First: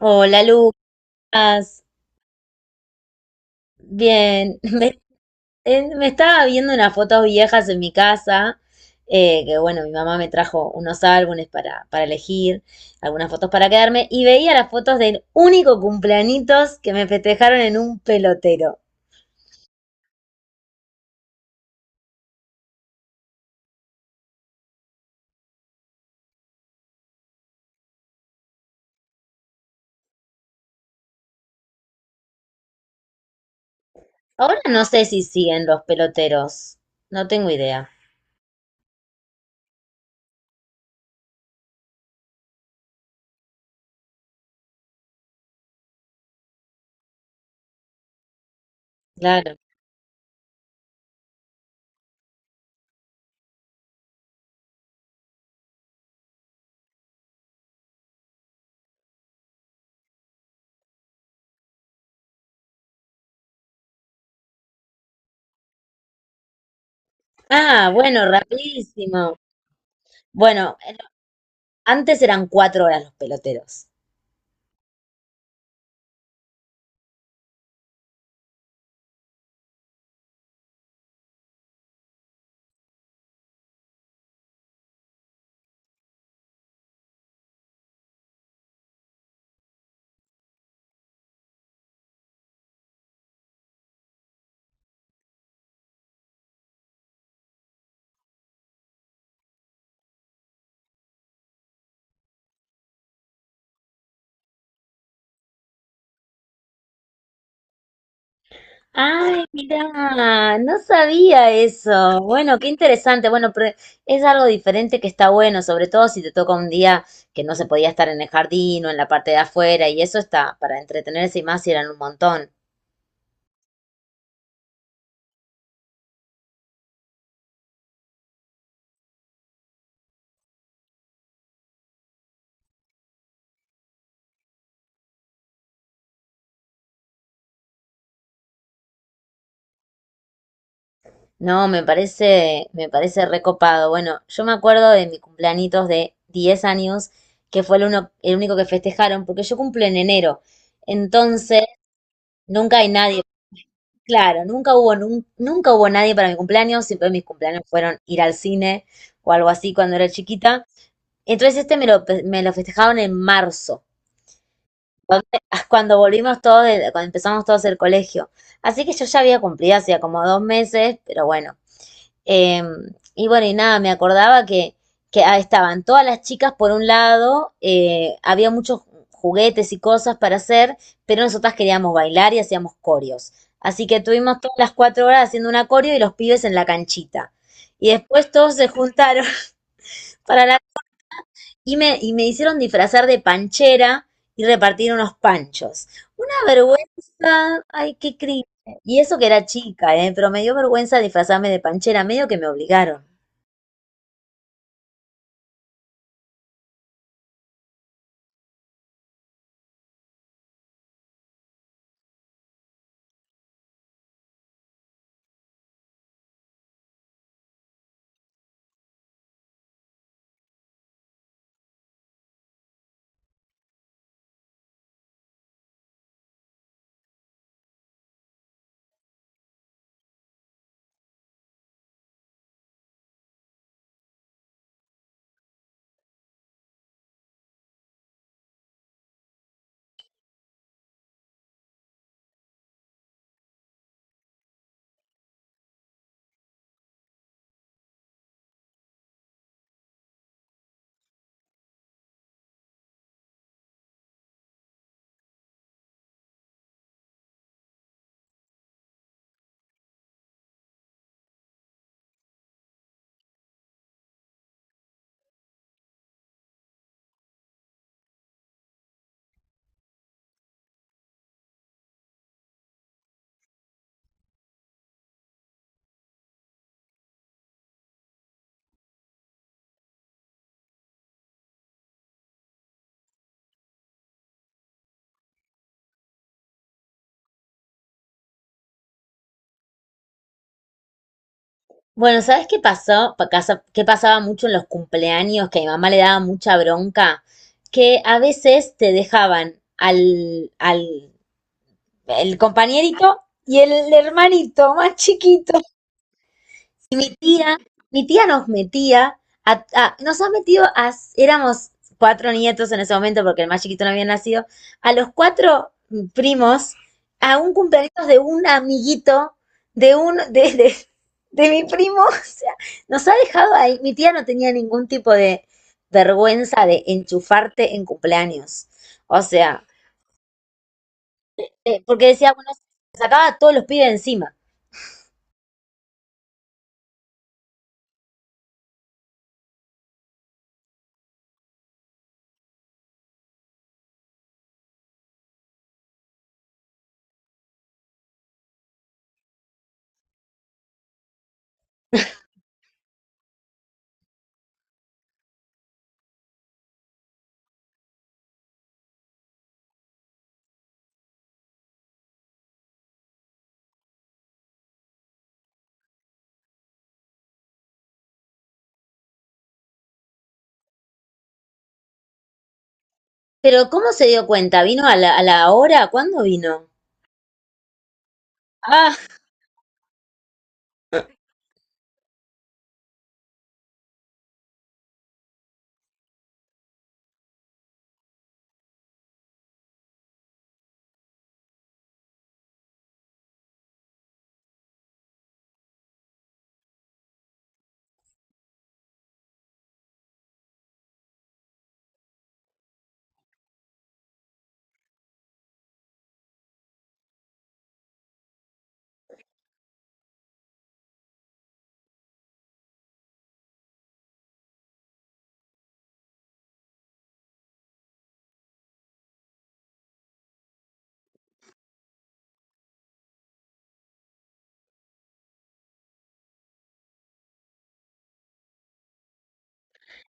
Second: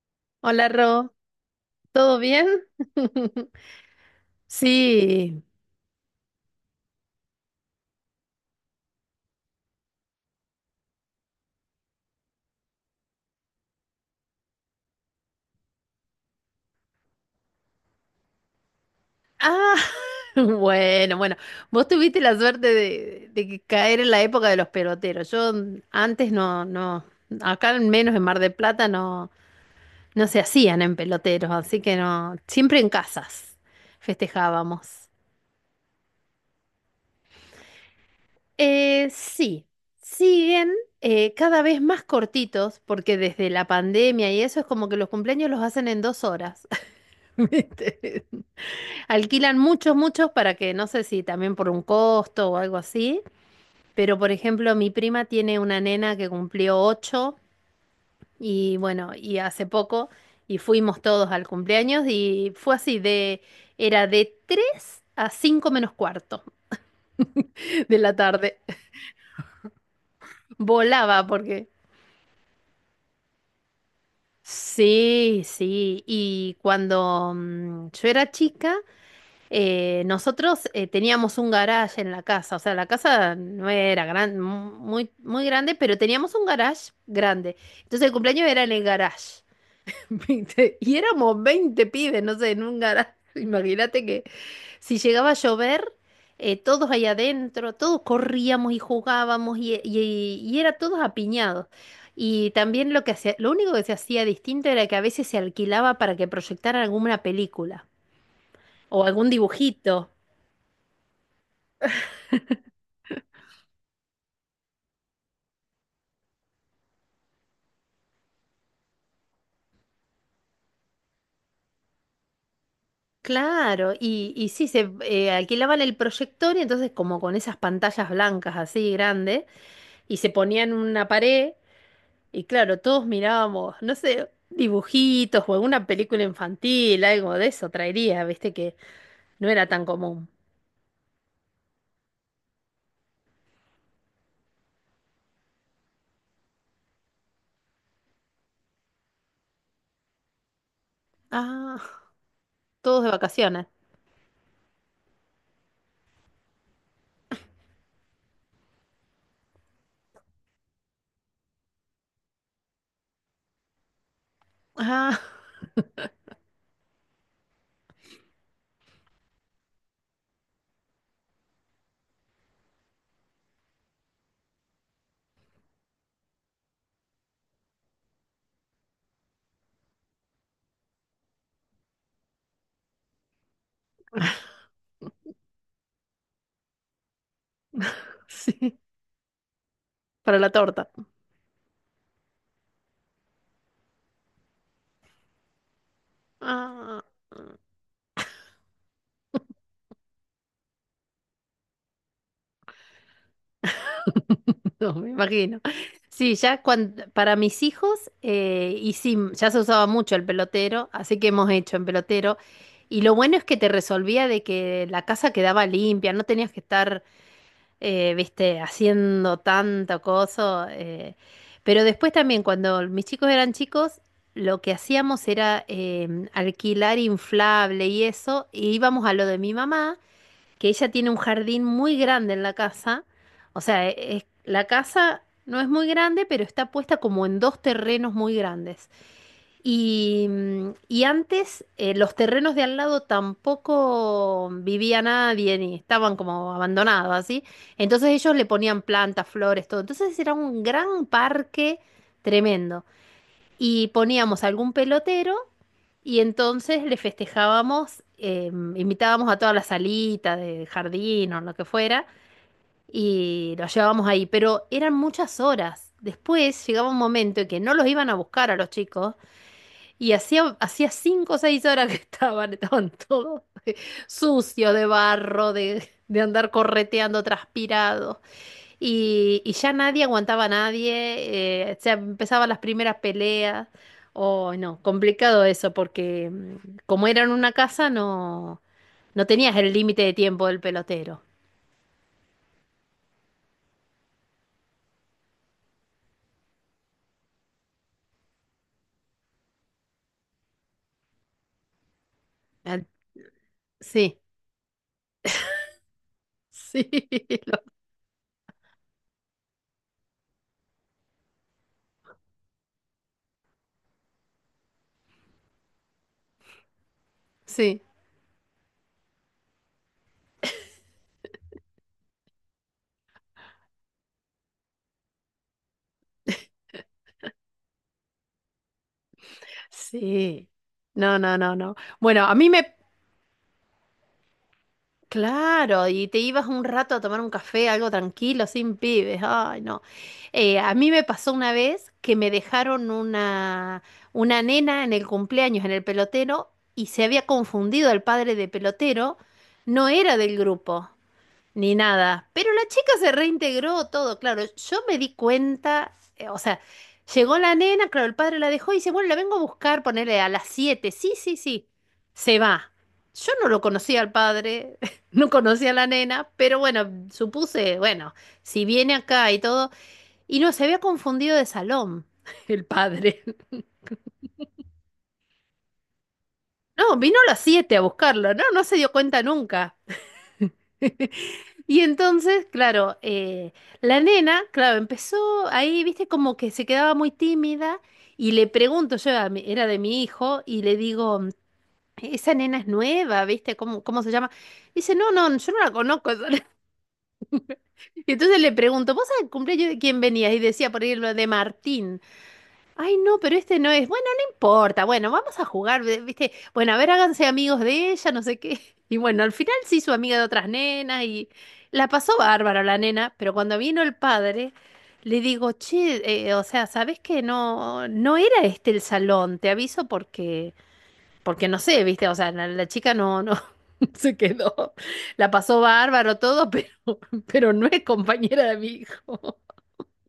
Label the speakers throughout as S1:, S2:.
S1: Hola,
S2: Hola, Ro.
S1: Lucas.
S2: ¿Todo bien?
S1: Bien. Me,
S2: Sí.
S1: eh, me estaba viendo unas fotos viejas en mi casa, que bueno, mi mamá me trajo unos álbumes para elegir, algunas fotos para quedarme, y veía las fotos del único cumpleañitos que me festejaron en un pelotero.
S2: Ah, bueno, bueno. Vos tuviste la suerte de que caer en la época de los peloteros. Yo antes no, no, acá al menos en Mar del Plata no, no se hacían en peloteros, así que no, siempre en casas
S1: Ahora no sé
S2: festejábamos.
S1: si siguen los peloteros, no tengo idea.
S2: Sí, siguen cada vez más cortitos, porque desde la pandemia y eso es como que los cumpleaños los hacen en 2 horas. ¿Viste?
S1: Claro.
S2: Alquilan muchos, muchos para que, no sé si también por un costo o algo así, pero por ejemplo, mi prima tiene una nena que cumplió 8 y bueno, y hace poco y fuimos todos al cumpleaños y fue así de, era de 3 a 5 menos cuarto
S1: Ah,
S2: de la
S1: bueno,
S2: tarde.
S1: rapidísimo. Bueno,
S2: Volaba porque...
S1: antes eran cuatro horas los peloteros.
S2: Sí, sí, y cuando yo era chica... Nosotros teníamos un garage en la casa, o sea, la casa no era gran, muy, muy grande, pero teníamos un garage grande. Entonces el cumpleaños era en el garage, ¿viste? Y éramos 20 pibes, no sé, en un garage. Imagínate que si llegaba a llover, todos ahí adentro, todos corríamos y jugábamos y era todos apiñados. Y también lo que hacía, lo único que se hacía distinto era que a veces se alquilaba para que proyectaran alguna película o algún
S1: Ay,
S2: dibujito.
S1: mira, no sabía eso. Bueno, qué interesante. Bueno, pero es algo diferente que está bueno, sobre todo si te toca un día que no se podía estar en el jardín o en la parte de afuera, y eso está para entretenerse y más si eran un montón.
S2: Claro, y sí, se alquilaban el proyector y entonces como con esas pantallas blancas así grandes y se ponían una pared y claro, todos mirábamos, no sé, dibujitos o alguna película infantil, algo de eso traería, viste que no era tan común.
S1: No, me parece recopado. Bueno, yo me acuerdo de mi cumpleañitos de 10 años, que fue el uno, el único que festejaron, porque yo cumplo en enero. Entonces,
S2: Ah,
S1: nunca hay
S2: todos de
S1: nadie.
S2: vacaciones.
S1: Claro, nunca hubo nadie para mi cumpleaños, siempre mis cumpleaños fueron ir al cine o algo así cuando era chiquita. Entonces este me lo festejaron en marzo,
S2: Ah,
S1: donde- cuando volvimos todos, cuando empezamos todos el colegio. Así que yo ya había cumplido hacía como 2 meses, pero bueno. Eh, y bueno, y nada, me acordaba que estaban todas las chicas por un lado, había muchos juguetes y cosas para hacer, pero nosotras queríamos bailar y hacíamos corios. Así que tuvimos todas las 4 horas haciendo una coreo y los pibes en la canchita. Y después todos se
S2: sí,
S1: juntaron.
S2: para
S1: para
S2: la
S1: la...
S2: torta.
S1: y me hicieron disfrazar de panchera y repartir unos panchos. Una
S2: Ah.
S1: vergüenza, ay, qué cringe. Y eso que era chica, pero me dio vergüenza disfrazarme de panchera, medio que me obligaron.
S2: No, me imagino. Sí, ya para mis hijos, y sí, ya se usaba mucho el pelotero, así que hemos hecho en pelotero. Y lo bueno es que te resolvía de que la casa quedaba limpia, no tenías que estar, viste, haciendo tanto coso. Pero después también, cuando mis chicos eran chicos, lo que hacíamos era alquilar inflable y eso, y íbamos a lo de mi mamá que ella tiene un jardín muy grande en la casa. O sea, la casa no es muy grande, pero está puesta como en dos terrenos muy grandes. Y antes los terrenos de al lado tampoco vivía nadie ni estaban como abandonados, así. Entonces ellos le ponían plantas, flores, todo. Entonces era un gran parque tremendo. Y poníamos algún pelotero. Y entonces le festejábamos, invitábamos a todas las salitas de jardín o lo que fuera y los llevábamos ahí, pero eran muchas horas. Después llegaba un momento en que no los iban a buscar a los chicos y hacía 5 o 6 horas que estaban todos sucios de barro, de andar correteando, transpirados. Y ya nadie aguantaba a nadie, o empezaban las primeras peleas. O no, complicado eso, porque como era en una casa, no, no tenías el límite de tiempo del pelotero.
S1: Bueno, ¿sabes qué pasó? ¿Qué pasaba mucho en los cumpleaños? Que a mi mamá le daba mucha bronca, que a veces te dejaban al, al el
S2: Al-
S1: compañerito y el
S2: Sí,
S1: hermanito más chiquito,
S2: sí,
S1: y mi tía,
S2: lo-
S1: mi tía nos metía. Nos ha metido, a, éramos cuatro nietos en ese momento porque el más chiquito no había nacido, a los cuatro primos, a un
S2: sí,
S1: cumpleaños de un amiguito, de un, de mi primo. O sea, nos ha dejado ahí. Mi tía no tenía ningún tipo de vergüenza de enchufarte en cumpleaños. O sea,
S2: sí. No, no, no, no.
S1: porque
S2: Bueno,
S1: decía,
S2: a
S1: bueno,
S2: mí me...
S1: sacaba a todos los pibes encima.
S2: Claro, y te ibas un rato a tomar un café, algo tranquilo, sin pibes. Ay, no. A mí me pasó una vez que me dejaron una nena en el cumpleaños, en el pelotero, y se había confundido el padre de pelotero, no era del grupo. Ni nada. Pero la chica se reintegró todo, claro. Yo me di cuenta, o sea, llegó la nena, claro, el padre la dejó y dice, bueno, la vengo a buscar, ponerle a las 7. Sí, sí, sí. Se va. Yo no lo conocía al padre, no conocía a la nena, pero bueno, supuse, bueno, si viene acá y todo, y no, se había confundido de salón el padre.
S1: Pero ¿cómo se dio cuenta? ¿Vino a la hora? ¿Cuándo vino?
S2: No, vino a las 7 a buscarlo, no, no se dio cuenta nunca. Y entonces, claro, la nena, claro, empezó ahí, viste, como que se quedaba muy tímida y le pregunto, yo era de mi hijo, y le digo, "Mm, esa nena es nueva, viste, ¿cómo se llama? Dice, no, no, yo no la conozco. Y entonces le pregunto, ¿vos al cumpleaños de quién venías? Y decía, por ejemplo, de Martín. Ay, no, pero este no es. Bueno, no importa. Bueno, vamos a jugar, ve- ¿viste? Bueno, a ver, háganse amigos de ella, no sé qué. Y bueno, al final se hizo amiga de otras nenas y la pasó bárbaro la nena, pero cuando vino el padre, le digo, che, o sea, ¿sabés que no, no era este el salón? Te aviso porque, no sé, ¿viste? O sea, la chica no, no se quedó. La pasó bárbaro todo, pero pero no es compañera de mi hijo.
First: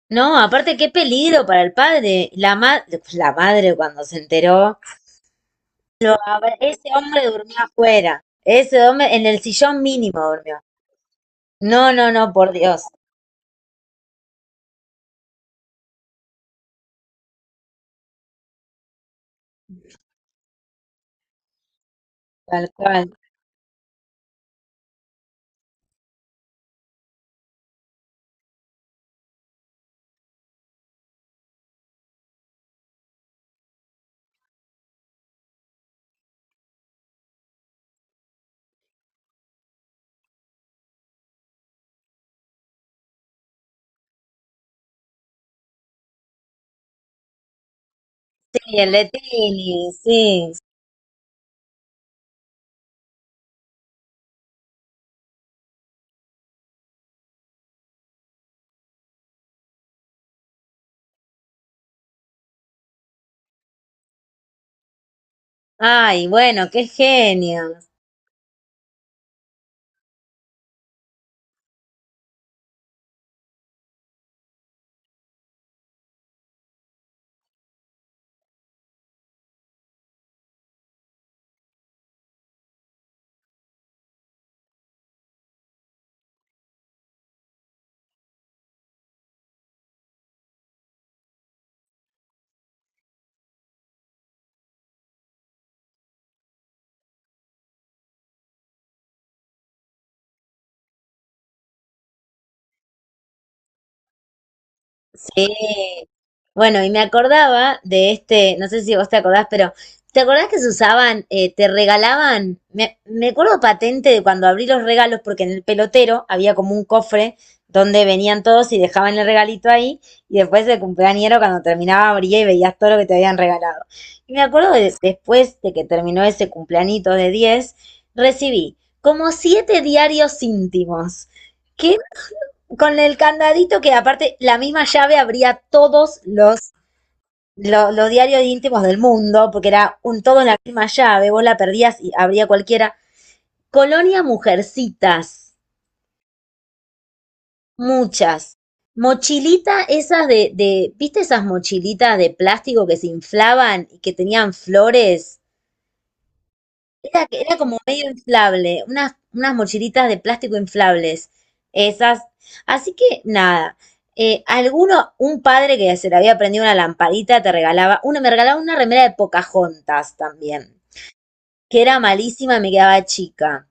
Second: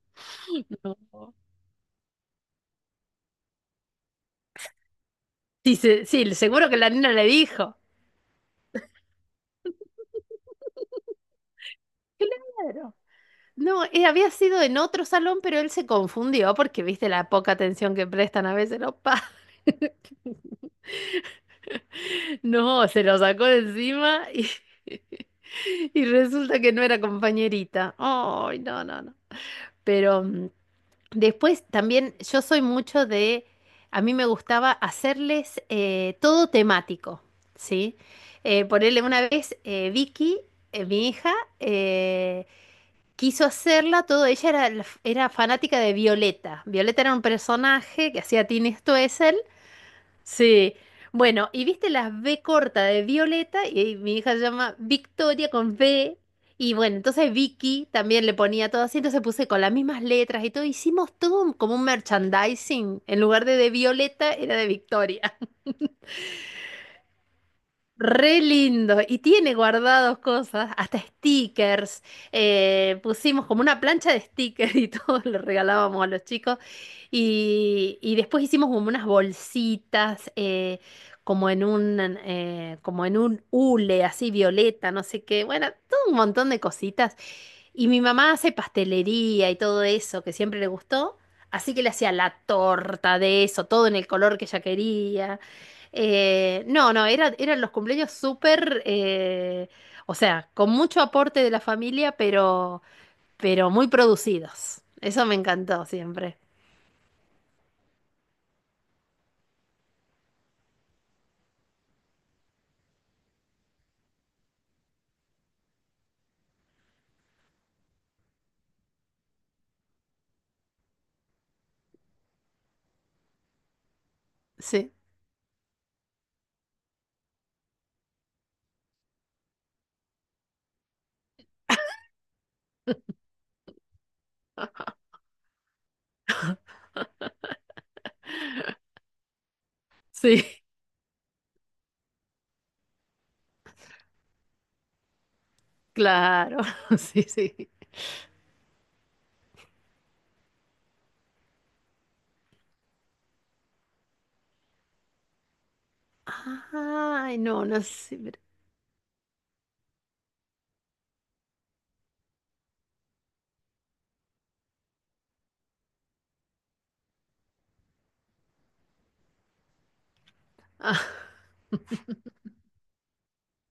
S1: No, aparte qué peligro para el padre. Pues, la madre cuando se enteró,
S2: Sí, sí,
S1: a ver,
S2: seguro que
S1: ese
S2: la nena le
S1: hombre durmió
S2: dijo.
S1: afuera. Ese hombre en el sillón mínimo durmió. No, no, no, por Dios.
S2: Claro. No, había sido en otro salón, pero él se confundió porque viste la poca atención que prestan a veces los padres.
S1: Tal
S2: No, se
S1: cual.
S2: lo sacó de encima y y resulta que no era compañerita. Ay, no, no, no. Pero después también yo soy mucho de, a mí me gustaba hacerles todo temático, ¿sí? Ponerle una vez Vicky, mi hija, eh, quiso hacerla, todo ella era, la era fanática de Violeta. Violeta era un personaje que hacía Tini
S1: Y el
S2: Stoessel.
S1: Letini, sí.
S2: Sí. Bueno, y viste las B corta de Violeta, y mi hija se llama Victoria con V. Y bueno, entonces Vicky también le ponía todo así, entonces puse con las mismas letras y todo. Hicimos todo un- como un merchandising. En lugar de Violeta, era de Victoria.
S1: Ay, bueno, qué genio.
S2: Re lindo. Y tiene guardados cosas, hasta stickers. Pusimos como una plancha de stickers y todo lo regalábamos a los chicos. Y después hicimos como unas bolsitas, como en un hule así violeta, no sé qué. Bueno, todo un montón de cositas. Y mi mamá hace pastelería y todo eso, que siempre le gustó. Así que le hacía la torta de eso, todo en el color que ella quería. No, no, eran los cumpleaños súper, o sea, con mucho aporte de la familia, pero muy producidos. Eso me encantó
S1: Sí.
S2: siempre.
S1: Bueno, y me acordaba de este, no sé si vos te acordás, pero ¿te acordás que se usaban, te regalaban? Me acuerdo patente de cuando abrí los regalos, porque en el pelotero había como un cofre donde venían todos y dejaban el regalito ahí, y después el cumpleañero cuando terminaba abría y veías todo lo que te habían regalado. Y me acuerdo
S2: Sí,
S1: después de que terminó ese cumpleañito de 10, recibí como siete diarios íntimos. ¿Qué? Con el candadito que aparte la misma llave abría todos los, los diarios íntimos del mundo, porque era un todo
S2: sí,
S1: en la misma llave, vos la perdías y abría cualquiera. Colonia Mujercitas,
S2: claro, sí, sí.
S1: muchas. Mochilita esas ¿viste esas mochilitas de plástico que se inflaban y que tenían flores? Era,
S2: Ay,
S1: era
S2: no,
S1: como
S2: no
S1: medio
S2: sé, pero...
S1: inflable, unas mochilitas de plástico inflables, esas. Así que nada, alguno, un padre que se le había prendido una lamparita te regalaba, uno me regalaba una remera de Pocahontas también,
S2: Ah,
S1: que era malísima y me quedaba chica.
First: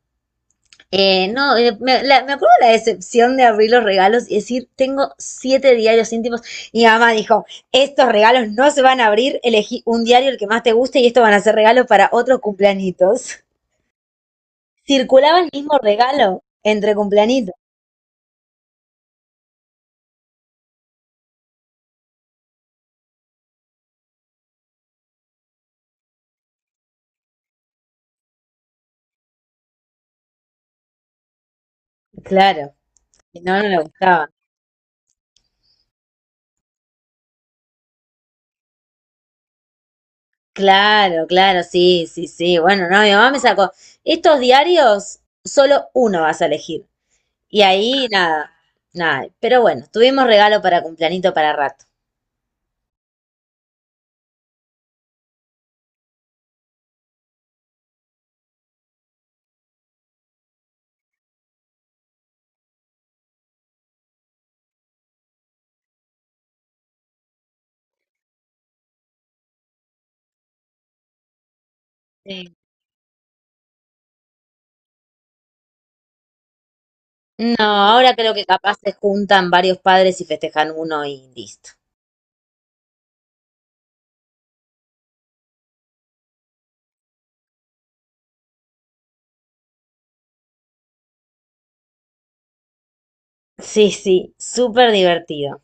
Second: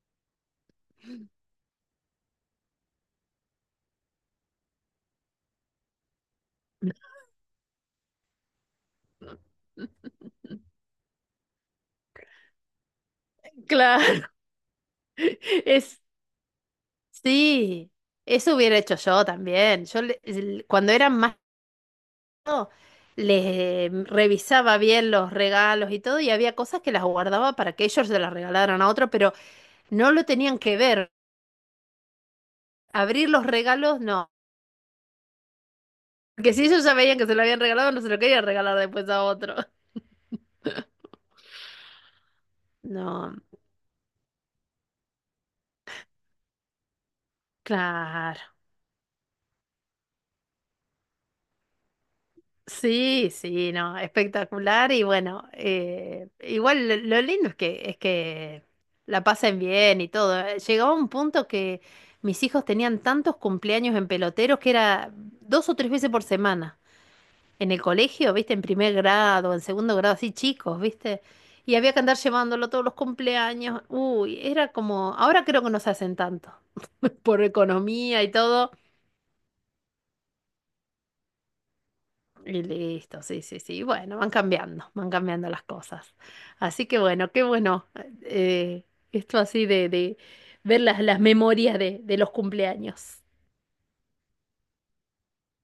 S1: No, me acuerdo la decepción de abrir los regalos y decir, tengo siete diarios íntimos. Y mi mamá dijo, estos regalos no se van a abrir, elegí un diario el que más te guste y estos van a ser regalos para otros cumpleañitos.
S2: claro,
S1: Circulaba el mismo
S2: es,
S1: regalo entre cumpleañitos.
S2: sí, eso hubiera hecho yo también. Yo le- el- cuando eran más les revisaba bien los regalos y todo, y había cosas que las guardaba para que ellos se las regalaran a otro, pero no lo tenían que ver.
S1: Claro,
S2: Abrir
S1: si
S2: los
S1: no, no le
S2: regalos,
S1: gustaba.
S2: no. Porque si ellos ya veían que se lo habían regalado, no se lo querían regalar después a otro.
S1: Claro, claro, sí, sí, sí. Bueno, no, mi mamá
S2: No,
S1: me sacó. Estos diarios, solo uno vas a elegir. Y ahí
S2: claro.
S1: nada, nada. Pero bueno, tuvimos regalo para cumpleañito para rato.
S2: Sí, sí, no, espectacular y bueno, igual lo lindo es que la pasen bien y todo. Llegaba un punto que mis hijos tenían tantos cumpleaños en peloteros que era dos o tres veces por semana en el colegio, viste, en primer grado, en segundo grado, así chicos, viste, y había que andar
S1: Sí.
S2: llevándolo todos los cumpleaños. Uy, era como, ahora creo que no se hacen tanto por
S1: No, ahora
S2: economía y
S1: creo que
S2: todo.
S1: capaz se juntan varios padres y festejan uno y listo.
S2: Y listo, sí, sí, sí. Bueno, van cambiando las cosas. Así que bueno, qué bueno. eh, Esto así de ver las memorias de los cumpleaños.
S1: Sí, sí, súper divertido.